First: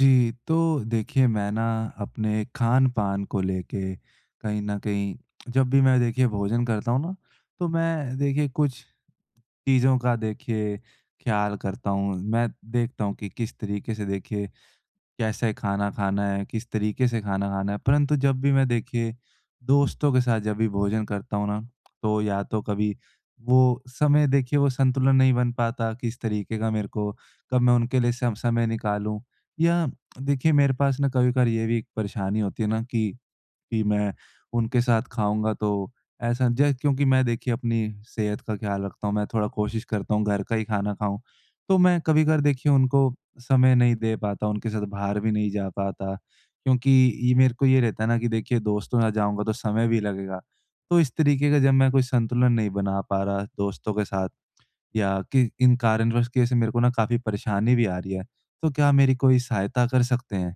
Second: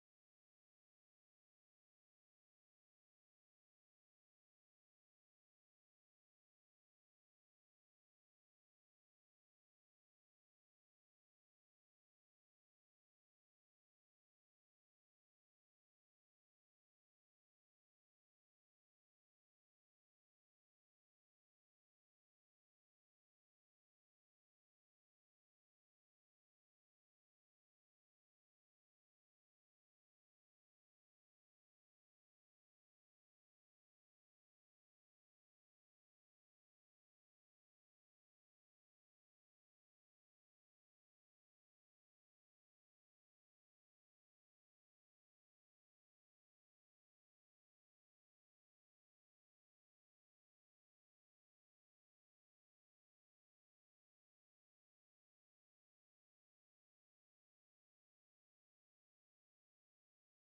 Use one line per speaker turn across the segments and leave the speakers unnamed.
जी, तो देखिए, मैं ना अपने खान-पान को लेके कहीं न कहीं, जब भी मैं देखिए भोजन करता हूँ ना, तो मैं देखिए कुछ चीज़ों का देखिए ख़्याल करता हूँ। मैं देखता हूँ कि किस तरीके से देखिए कैसे खाना खाना है, किस तरीके से खाना खाना है। परंतु जब भी मैं देखिए दोस्तों के साथ जब भी भोजन करता हूँ ना, तो या तो कभी वो समय देखिए वो संतुलन नहीं बन पाता, किस तरीके का मेरे को, कब मैं उनके लिए सम समय निकालूँ, या देखिए मेरे पास ना कभी-कभार ये भी एक परेशानी होती है ना कि मैं उनके साथ खाऊँगा तो ऐसा ज क्योंकि मैं देखिए अपनी सेहत का ख़्याल रखता हूँ, मैं थोड़ा कोशिश करता हूँ घर का ही खाना खाऊँ। तो मैं कभी-कभार देखिए उनको समय नहीं दे पाता, उनके साथ बाहर भी नहीं जा पाता, क्योंकि ये मेरे को ये रहता है ना कि देखिए दोस्तों के साथ जाऊँगा तो समय भी लगेगा। तो इस तरीके का जब मैं कोई संतुलन नहीं बना पा रहा दोस्तों के साथ या कि इन कारणवश की वजह से, मेरे को ना काफ़ी परेशानी भी आ रही है। तो क्या मेरी कोई सहायता कर सकते हैं?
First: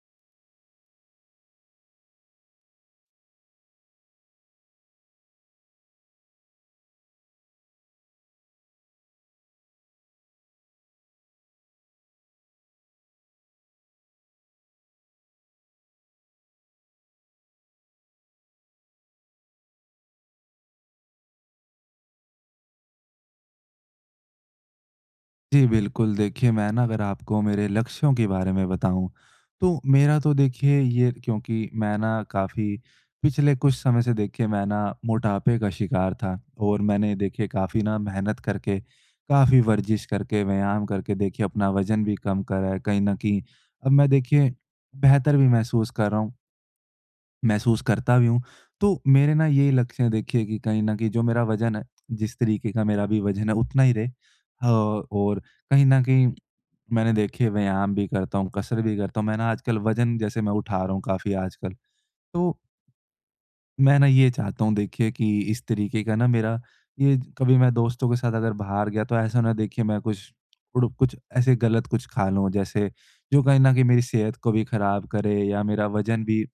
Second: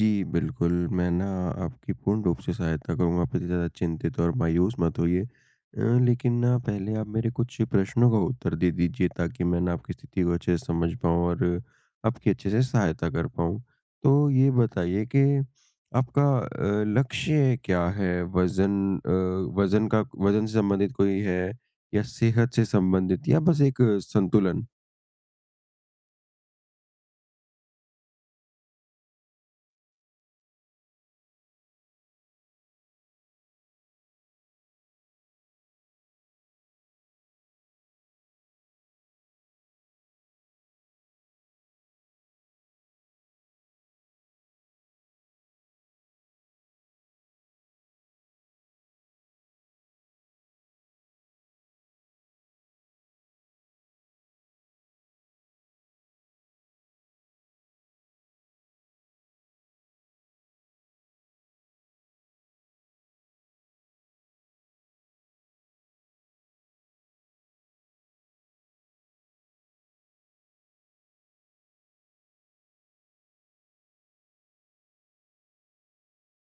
जी, बिल्कुल, मैं ना आपकी पूर्ण रूप से सहायता करूँगा, आप इतनी ज़्यादा चिंतित और मायूस मत होइए। लेकिन ना पहले आप मेरे कुछ प्रश्नों का उत्तर दे दीजिए ताकि मैं ना आपकी स्थिति को अच्छे से समझ पाऊँ और आपकी अच्छे से सहायता कर पाऊँ। तो ये बताइए कि आपका लक्ष्य क्या है? वज़न अ, वज़न का वज़न से संबंधित कोई है, या सेहत से संबंधित, या बस एक संतुलन?
जी, बिल्कुल। देखिए, मैं ना अगर आपको मेरे लक्ष्यों के बारे में बताऊँ, तो मेरा तो देखिए ये, क्योंकि मैं ना काफ़ी पिछले कुछ समय से देखिए मैं ना मोटापे का शिकार था, और मैंने देखिए काफ़ी ना मेहनत करके, काफ़ी वर्जिश करके, व्यायाम करके देखिए अपना वज़न भी कम करा है। कहीं न कहीं अब मैं देखिए बेहतर भी महसूस कर रहा हूँ। महसूस करता भी हूँ। तो मेरे ना ये लक्ष्य है देखिए कि कहीं न कहीं जो मेरा वज़न है, जिस तरीके का मेरा भी वज़न है उतना ही रहे। और कहीं न कहीं मैंने देखिए व्यायाम भी करता हूँ, कसरत भी करता हूँ। मैं ना आजकल वज़न जैसे मैं उठा रहा हूँ काफ़ी आजकल। तो मैं ना ये चाहता हूँ देखिए कि इस तरीके का ना मेरा ये, कभी मैं दोस्तों के साथ अगर बाहर गया तो ऐसा ना देखिए मैं कुछ कुछ ऐसे गलत कुछ खा लूं, जैसे जो कहीं ना कहीं मेरी सेहत को भी खराब करे या मेरा वजन भी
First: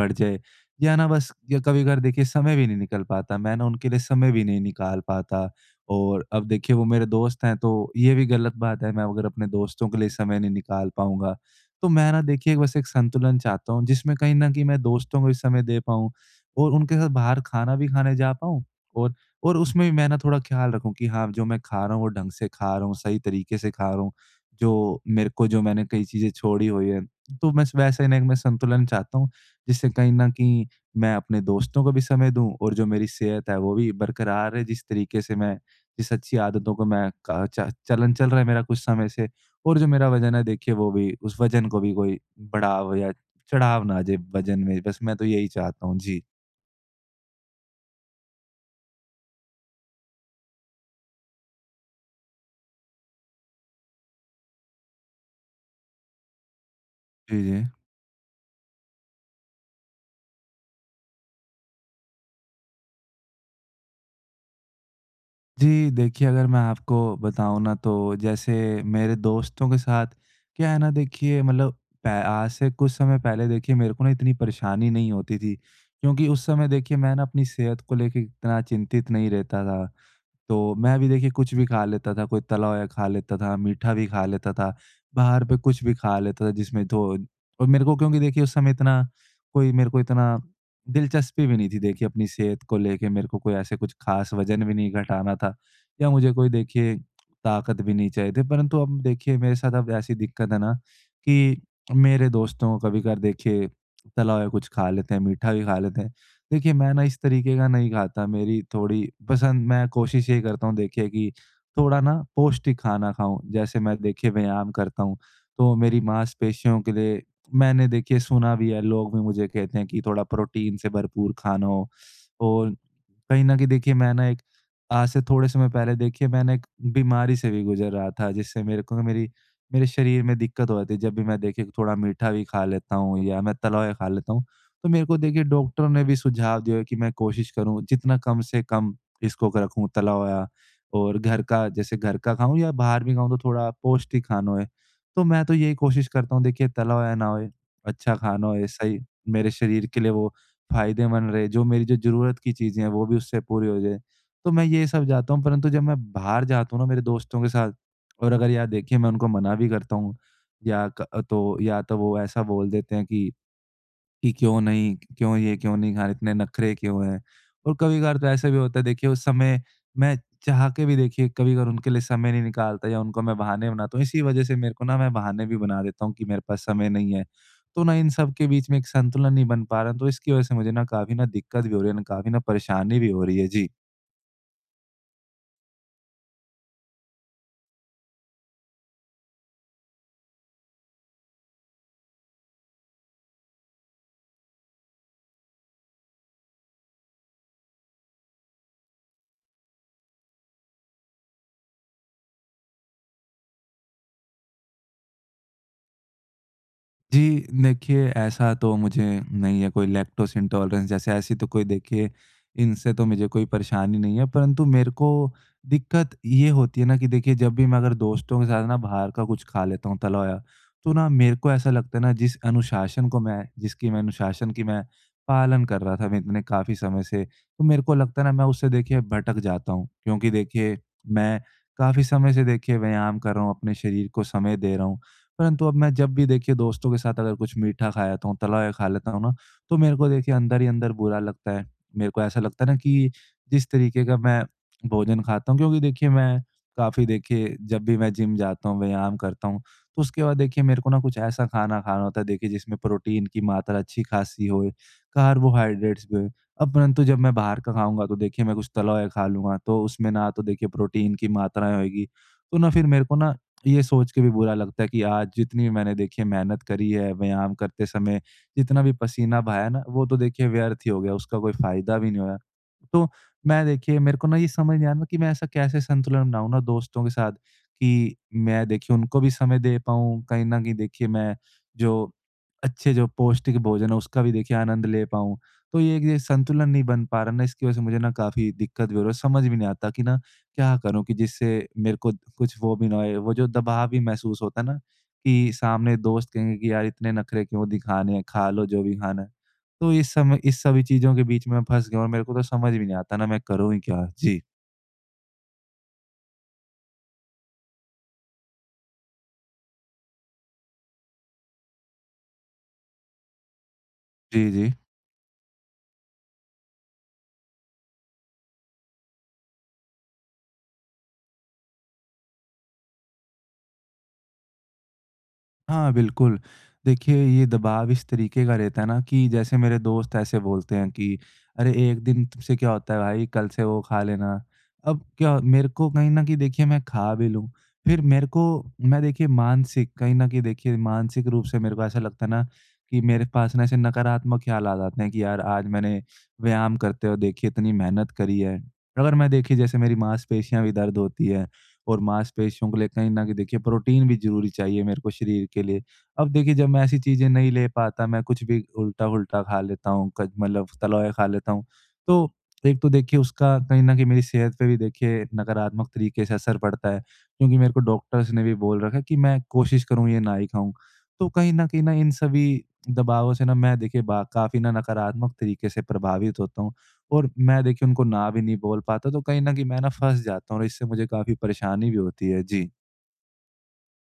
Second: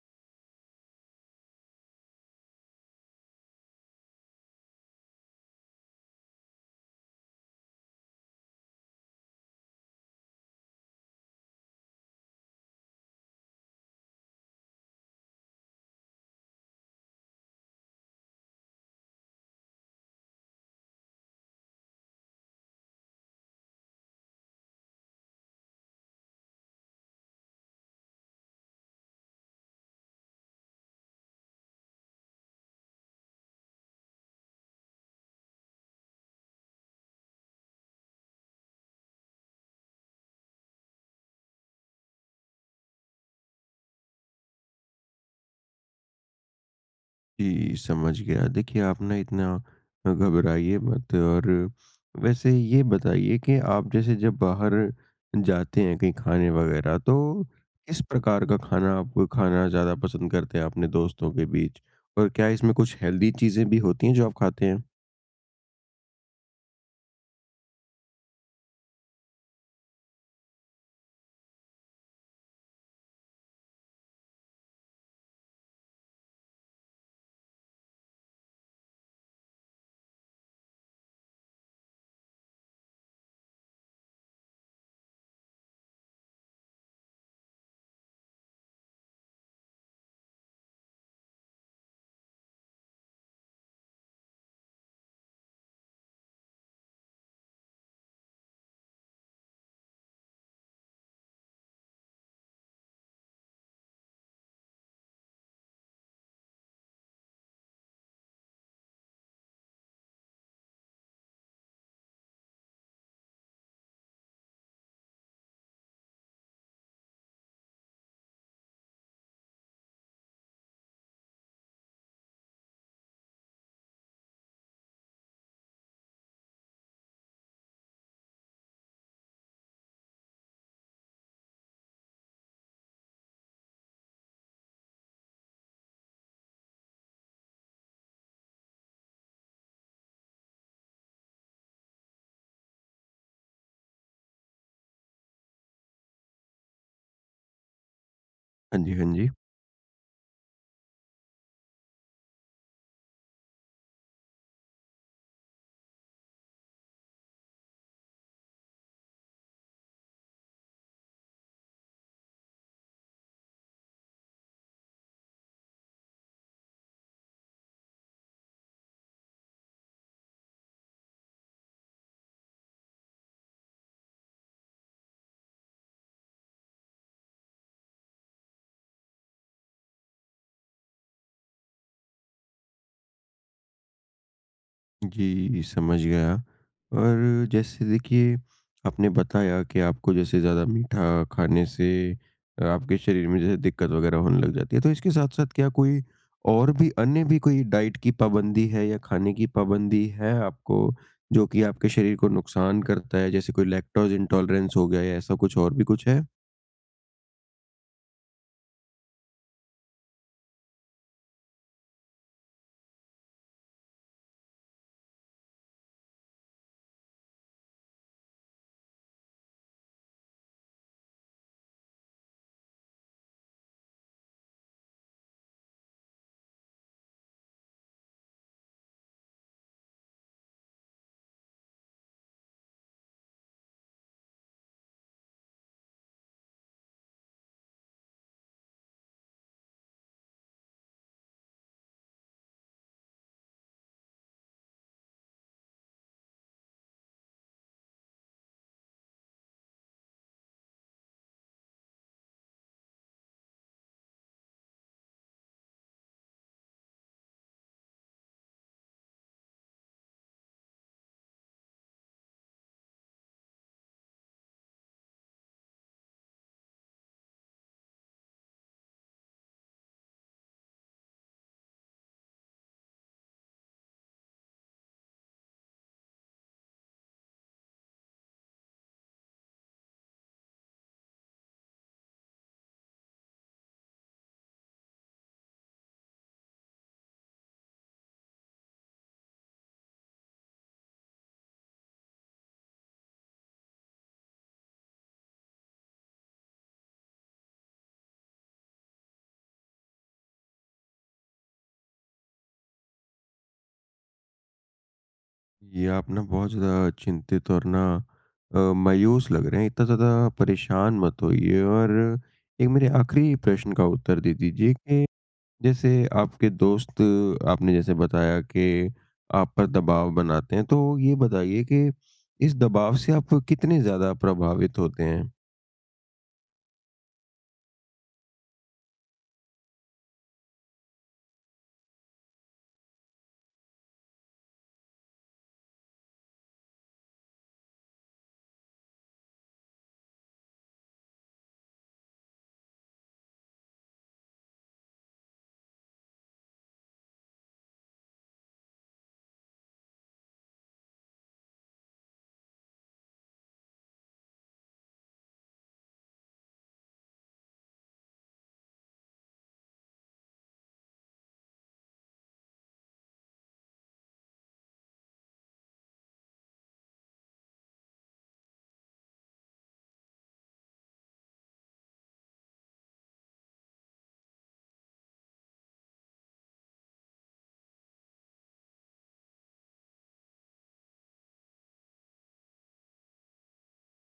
बढ़ जाए, या ना बस या कभी कभार देखिए समय भी नहीं निकल पाता, मैं ना उनके लिए समय भी नहीं निकाल पाता। और अब देखिए वो मेरे दोस्त हैं तो ये भी गलत बात है, मैं अगर अपने दोस्तों के लिए समय नहीं निकाल पाऊंगा। तो मैं ना देखिए बस एक संतुलन चाहता हूँ, जिसमें कहीं ना कहीं मैं दोस्तों को भी समय दे पाऊँ और उनके साथ बाहर खाना भी खाने जा पाऊँ, और और उसमें भी मैं ना थोड़ा ख़्याल रखूँ कि हाँ, जो मैं खा रहा हूँ, वो ढंग से खा रहा हूँ, सही तरीके से खा रहा हूँ। जो मेरे को जो मैंने कई चीज़ें छोड़ी हुई हैं, तो मैं वैसा ही ना एक मैं संतुलन चाहता हूँ, जिससे कहीं न कहीं मैं अपने दोस्तों को भी समय दूँ और जो मेरी सेहत है, वो भी बरकरार रहे। जिस अच्छी आदतों को मैं का च चलन चल रहा है मेरा कुछ समय से, और जो मेरा वज़न है, देखिए वो भी, उस वज़न को भी कोई बढ़ाव या चढ़ाव ना आ जाए वज़न में। बस मैं तो यही चाहता हूँ। जी।
जी, समझ गया। देखिए, आप ना इतना घबराइए मत, और वैसे ये बताइए कि आप जैसे जब बाहर जाते हैं कहीं खाने वगैरह,
जी,
तो
जी।
किस प्रकार का खाना आप खाना ज़्यादा पसंद करते हैं अपने दोस्तों के बीच? और क्या इसमें कुछ हेल्दी चीज़ें भी होती हैं जो आप खाते हैं?
जी, देखिए अगर मैं आपको बताऊँ ना तो जैसे मेरे दोस्तों के साथ क्या है ना, देखिए मतलब पै आज से कुछ समय पहले देखिए मेरे को ना इतनी परेशानी नहीं होती थी। क्योंकि उस समय देखिए मैं ना अपनी सेहत को लेके इतना चिंतित नहीं रहता था। तो मैं भी देखिए कुछ भी खा लेता था, कोई तला हुआ खा लेता था, मीठा भी खा लेता था, बाहर पे कुछ भी खा लेता था जिसमें तो, और मेरे को, क्योंकि देखिए उस समय इतना कोई मेरे को इतना दिलचस्पी भी नहीं थी देखिए अपनी सेहत को लेके, मेरे को कोई ऐसे कुछ खास वज़न भी नहीं घटाना था या मुझे कोई देखिए ताकत भी नहीं चाहिए थी। परंतु अब देखिए मेरे साथ अब ऐसी दिक्कत है ना, कि मेरे दोस्तों को कभी-कभार देखिए तला हुआ कुछ खा लेते हैं, मीठा भी खा लेते हैं। देखिए, मैं ना इस तरीके का नहीं खाता, मेरी थोड़ी पसंद, मैं कोशिश ये करता हूँ देखिए कि थोड़ा ना पौष्टिक खाना खाऊँ। जैसे मैं देखिए व्यायाम करता हूँ, तो मेरी मांसपेशियों के लिए मैंने देखिए सुना भी है, लोग भी मुझे कहते हैं कि थोड़ा प्रोटीन से भरपूर खाना हो। और कहीं न कहीं देखिए मैं ना एक, आज से थोड़े समय पहले देखिए मैंने एक बीमारी से भी गुज़र रहा था, जिससे मेरे को मेरी मेरे शरीर में दिक्कत हो रही थी। जब भी मैं देखिए थोड़ा मीठा भी खा लेता हूँ या मैं तला हुआ खा लेता हूँ, तो मेरे को देखिए डॉक्टरों ने भी सुझाव दिया है कि मैं कोशिश करूँ जितना कम से कम इसको क रखूँ तला हुआ, और घर का जैसे घर का खाऊँ या बाहर भी खाऊँ तो थोड़ा पौष्टिक खाना होए। तो मैं तो यही कोशिश करता हूँ देखिए तला हुआ ना होए, अच्छा खाना होए,
हाँ जी,
सही
हाँ जी।
मेरे शरीर के लिए वो फ़ायदेमंद रहे, जो मेरी जो ज़रूरत की चीज़ें हैं वो भी उससे पूरी हो जाए। तो मैं ये सब चाहता हूँ, परंतु जब मैं बाहर जाता हूँ ना मेरे दोस्तों के साथ, और अगर या देखिए मैं उनको मना भी करता हूँ, या क तो या तो वो ऐसा बोल देते हैं कि क्यों नहीं खा रहे, इतने नखरे क्यों हैं? और कभी-कभार तो ऐसा भी होता है देखिए उस समय मैं चाह के भी देखिए कभी-कभार उनके लिए समय नहीं निकालता या उनको मैं बहाने बनाता हूँ। इसी वजह से मेरे को ना, मैं बहाने भी बना देता हूँ कि मेरे पास समय नहीं है। तो ना इन सब के बीच में एक संतुलन नहीं बन पा रहा है, तो इसकी वजह से मुझे ना काफ़ी ना दिक्कत भी हो रही है, ना काफ़ी ना परेशानी भी हो रही है। जी।
जी, समझ गया। और जैसे देखिए, आपने बताया कि आपको जैसे ज़्यादा मीठा खाने से आपके शरीर में जैसे दिक्कत वगैरह होने लग जाती है, तो इसके साथ-साथ क्या कोई और भी अन्य भी कोई डाइट की पाबंदी है, या खाने की पाबंदी है आपको, जो कि आपके शरीर को नुकसान करता है? जैसे कोई लैक्टोज़ इंटॉलरेंस हो गया, या ऐसा कुछ और भी कुछ है?
जी, देखिए ऐसा तो मुझे नहीं है कोई लैक्टोज़ इंटॉलरेंस जैसे, ऐसी तो कोई देखिए, इनसे तो मुझे कोई परेशानी नहीं है। परंतु मेरे को दिक्कत ये होती है ना कि देखिए जब भी मैं अगर दोस्तों के साथ ना बाहर का कुछ खा लेता हूँ तला होया, तो ना मेरे को ऐसा लगता है ना, जिसकी मैं अनुशासन की मैं पालन कर रहा था मैं इतने काफ़ी समय से, तो मेरे को लगता है ना मैं उससे देखिए भटक जाता हूँ। क्योंकि देखिए मैं काफ़ी समय से देखिए व्यायाम कर रहा हूँ, अपने शरीर को समय दे रहा हूँ। परंतु अब मैं जब भी देखिए दोस्तों के साथ अगर कुछ मीठा खा लेता हूँ, तला हुआ खा लेता हूँ ना, तो मेरे को देखिए अंदर ही अंदर बुरा लगता है। मेरे को ऐसा लगता है ना कि जिस तरीके का मैं भोजन खाता हूँ, क्योंकि देखिए मैं काफ़ी देखिए जब भी मैं जिम जाता हूँ, व्यायाम करता हूँ, तो उसके बाद देखिए मेरे को ना कुछ ऐसा खाना खाना होता है देखिए जिसमें प्रोटीन की मात्रा अच्छी खासी होए, कार्बोहाइड्रेट्स भी होएँ। अब परंतु जब मैं बाहर का खाऊँगा तो देखिए मैं कुछ तला हुआ खा लूँगा, तो उसमें ना तो देखिए प्रोटीन की मात्राएँ होएगी, तो ना फिर मेरे को ना ये सोच के भी बुरा लगता है कि आज जितनी भी मैंने देखिए मेहनत करी है, व्यायाम करते समय जितना भी पसीना बहाया ना, वो तो देखिए व्यर्थ ही हो गया, उसका कोई फ़ायदा भी नहीं होया। तो मैं देखिए मेरे को ना ये समझ नहीं आ रहा कि मैं ऐसा कैसे संतुलन बनाऊँ ना दोस्तों के साथ, कि मैं देखिए उनको भी समय दे पाऊँ, कहीं न कहीं देखिए मैं जो जो पौष्टिक भोजन है उसका भी देखिए आनंद ले पाऊँ। तो ये संतुलन नहीं बन पा रहा ना, इसकी वज़ह से मुझे ना काफ़ी दिक्कत भी हो रही है, समझ भी नहीं आता कि ना क्या करूँ कि जिससे मेरे को कुछ वो भी ना होए, वो जो दबाव भी महसूस होता है ना कि सामने दोस्त कहेंगे कि यार इतने नखरे क्यों दिखाने हैं, खा लो जो भी खाना है। तो इस समय इस सभी चीज़ों के बीच में मैं फँस गया हूँ और मेरे को तो समझ भी नहीं आता ना मैं करूँ ही क्या? जी।
ये आप ना बहुत ज़्यादा चिंतित और ना मायूस लग रहे हैं। इतना ज़्यादा परेशान मत होइए, और एक मेरे आखिरी प्रश्न का उत्तर दे
जी, जी।
दीजिए कि जैसे आपके दोस्त, आपने जैसे बताया कि आप पर दबाव बनाते हैं, तो ये बताइए कि इस दबाव से आप कितने ज़्यादा प्रभावित होते हैं?
हाँ, बिल्कुल। देखिए, ये दबाव इस तरीके का रहता है ना कि जैसे मेरे दोस्त ऐसे बोलते हैं कि, "अरे! एक दिन तुमसे क्या होता है भाई, कल से वो खा लेना।" अब क्या मेरे को कहीं न कहीं देखिए मैं खा भी लूँ, फिर मेरे को, मैं देखिए मानसिक कहीं न कहीं देखिए मानसिक रूप से मेरे को ऐसा लगता है ना कि मेरे पास ना ऐसे नकारात्मक ख़्याल आ जाते हैं कि यार आज मैंने व्यायाम करते हुए देखिए इतनी मेहनत करी है। अगर मैं देखिए जैसे मेरी मांसपेशियाँ भी दर्द होती है, और मांसपेशियों के लिए कहीं न कहीं देखिए प्रोटीन भी ज़रूरी चाहिए मेरे को शरीर के लिए। अब देखिए जब मैं ऐसी चीज़ें नहीं ले पाता, मैं कुछ भी उल्टा-फुल्टा खा लेता हूँ, क मतलब तला खा लेता हूँ। तो एक तो देखिए उसका कहीं न कहीं मेरी सेहत पे भी देखिए नकारात्मक तरीके से असर पड़ता है, क्योंकि मेरे को डॉक्टर्स ने भी बोल रखा है कि मैं कोशिश करूँ ये ना ही खाऊँ। तो कहीं न कहीं ना इन सभी दबावों से ना मैं देखिए बा काफ़ी ना नकारात्मक तरीके से प्रभावित होता हूँ। और मैं देखिए उनको ना भी नहीं बोल पाता, तो कहीं न कहीं मैं ना फँस जाता हूँ, और इससे मुझे काफ़ी परेशानी भी होती है। जी।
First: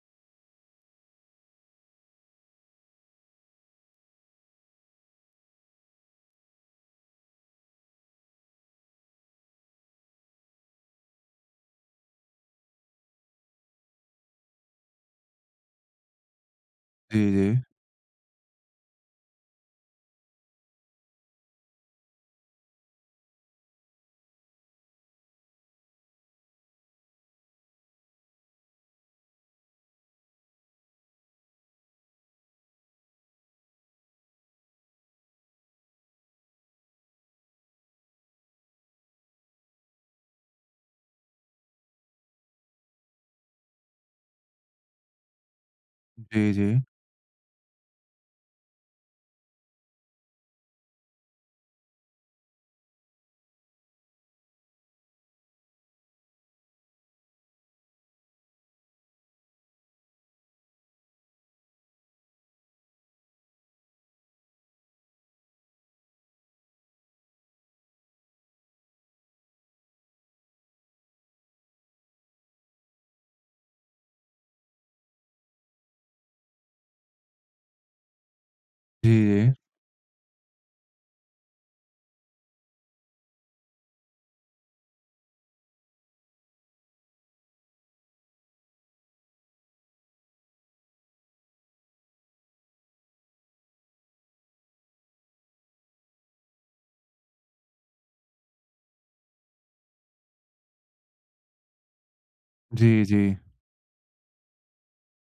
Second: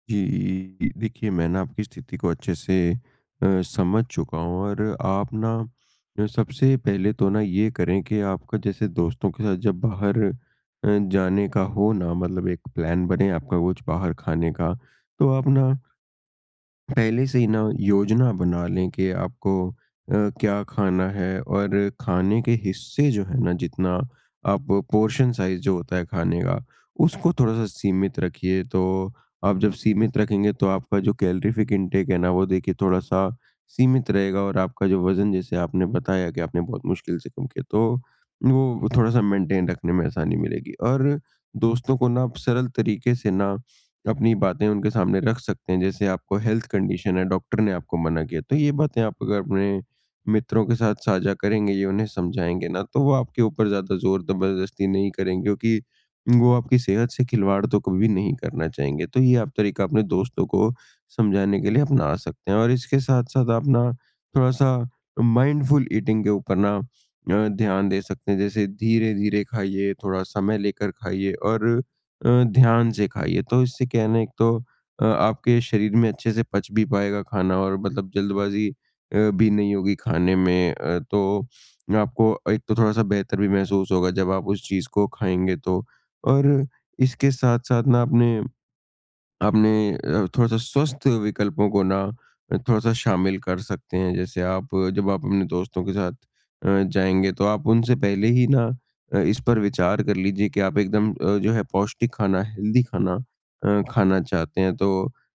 जी, देखिए, मैं ना आपकी स्थिति को अच्छे से समझ चुका हूँ, और आप ना सबसे पहले तो ना ये करें कि आपका जैसे दोस्तों के साथ जब बाहर जाने का हो ना, मतलब एक प्लान बने आपका कुछ बाहर खाने का, तो आप ना
जी,
पहले से
जी।
ही ना योजना बना लें कि आपको क्या खाना है। और खाने के हिस्से जो है ना, जितना आप पोर्शन साइज जो होता है खाने का, उसको थोड़ा सा सीमित रखिए। तो आप जब सीमित रखेंगे, तो आपका जो कैलोरीफिक इनटेक है ना, वो देखिए थोड़ा सा सीमित रहेगा, और आपका जो वजन, जैसे आपने बताया कि आपने बहुत मुश्किल से कम किया, तो वो थोड़ा सा मेंटेन रखने में आसानी मिलेगी। और दोस्तों को ना आप सरल तरीके से ना अपनी बातें उनके सामने रख सकते हैं, जैसे आपको
जी,
हेल्थ
जी।
कंडीशन है, डॉक्टर ने आपको मना किया, तो ये बातें आप अगर अपने मित्रों के साथ साझा करेंगे, ये उन्हें समझाएँगे ना, तो वो आपके ऊपर ज़्यादा ज़ोर ज़बरदस्ती नहीं करेंगे, क्योंकि वो आपकी सेहत से खिलवाड़ तो कभी भी नहीं करना चाहेंगे। तो ये आप तरीका अपने दोस्तों को समझाने के लिए अपना सकते हैं। और इसके साथ-साथ आप ना थोड़ा-सा माइंडफुल ईटिंग के ऊपर ना ध्यान दे सकते हैं। जैसे धीरे-धीरे खाइए, थोड़ा समय लेकर खाइए, और ध्यान से खाइए। तो इससे क्या है ना, एक तो आपके शरीर में अच्छे से पच भी पाएगा खाना, और मतलब जल्दबाज़ी
जी,
भी
जी।
नहीं होगी खाने में, तो आपको एक तो थोड़ा-सा बेहतर भी महसूस होगा जब आप उस चीज़ को खाएँगे तो। और इसके साथ-साथ ना आपने आपने अ, थोड़ा-सा स्वस्थ विकल्पों को ना थोड़ा-सा शामिल कर सकते हैं। जैसे आप जब आप अपने दोस्तों के साथ जाएँगे, तो आप उनसे पहले ही ना इस पर विचार कर लीजिए कि आप एकदम जो है पौष्टिक खाना, हेल्दी
जी,
खाना
जी।
खाना चाहते हैं। तो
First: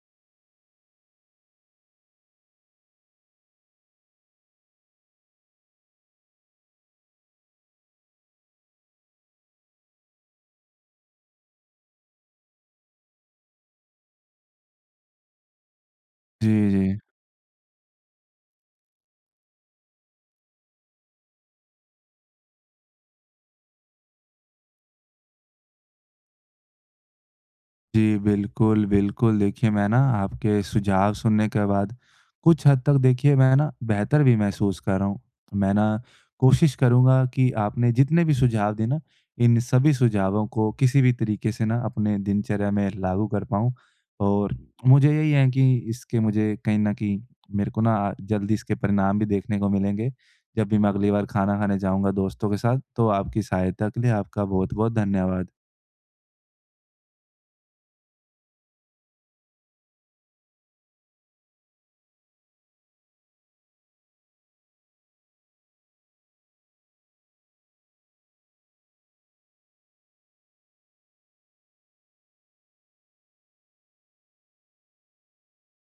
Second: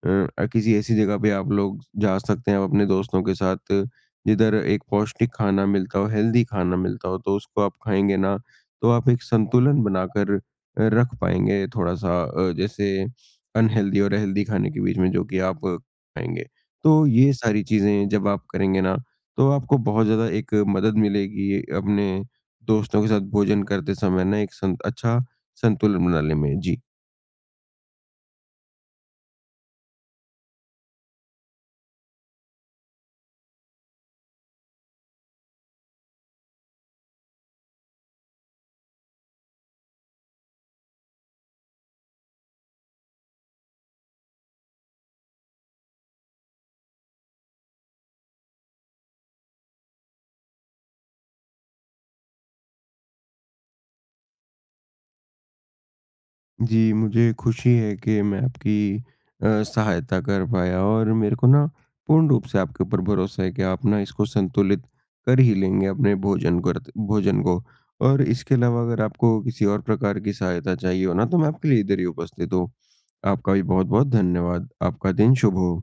किसी ऐसी जगह पे आप लोग जा सकते हैं, आप अपने दोस्तों के साथ जिधर एक पौष्टिक खाना मिलता हो, हेल्दी खाना मिलता हो, तो उसको आप खाएँगे ना, तो आप एक संतुलन बनाकर रख पाएँगे थोड़ा-सा, जैसे अनहेल्दी और हेल्दी खाने के बीच में, जो कि आप खाएँगे।
जी, जी।
तो ये सारी चीज़ें जब आप करेंगे ना, तो आपको बहुत ज़्यादा एक मदद मिलेगी अपने दोस्तों के साथ भोजन करते समय ना एक सं अच्छा संतुलन बनाने में। जी।
जी, बिल्कुल, बिल्कुल। देखिए, मैं ना आपके सुझाव सुनने के बाद कुछ हद तक देखिए मैं ना बेहतर भी महसूस कर रहा हूँ। मैं ना कोशिश करूँगा कि आपने जितने भी सुझाव दिए ना, इन सभी सुझावों को किसी भी तरीके से ना अपने दिनचर्या में लागू कर पाऊँ। और मुझे यही है कि इसके मुझे कहीं न कहीं मेरे को ना जल्दी इसके परिणाम भी देखने को मिलेंगे, जब भी मैं अगली बार खाना खाने जाऊँगा दोस्तों के साथ। तो आपकी सहायता के लिए आपका बहुत-बहुत धन्यवाद।
जी, मुझे खुशी है कि मैं आपकी सहायता कर पाया, और मेरे को ना पूर्ण रूप से आपके ऊपर भरोसा है कि आप ना इसको संतुलित कर ही लेंगे, अपने भोजन को। और इसके अलावा अगर आपको किसी और प्रकार की सहायता चाहिए हो ना, तो मैं आपके लिए इधर ही उपस्थित हूँ। आपका भी बहुत-बहुत धन्यवाद। आपका दिन शुभ हो।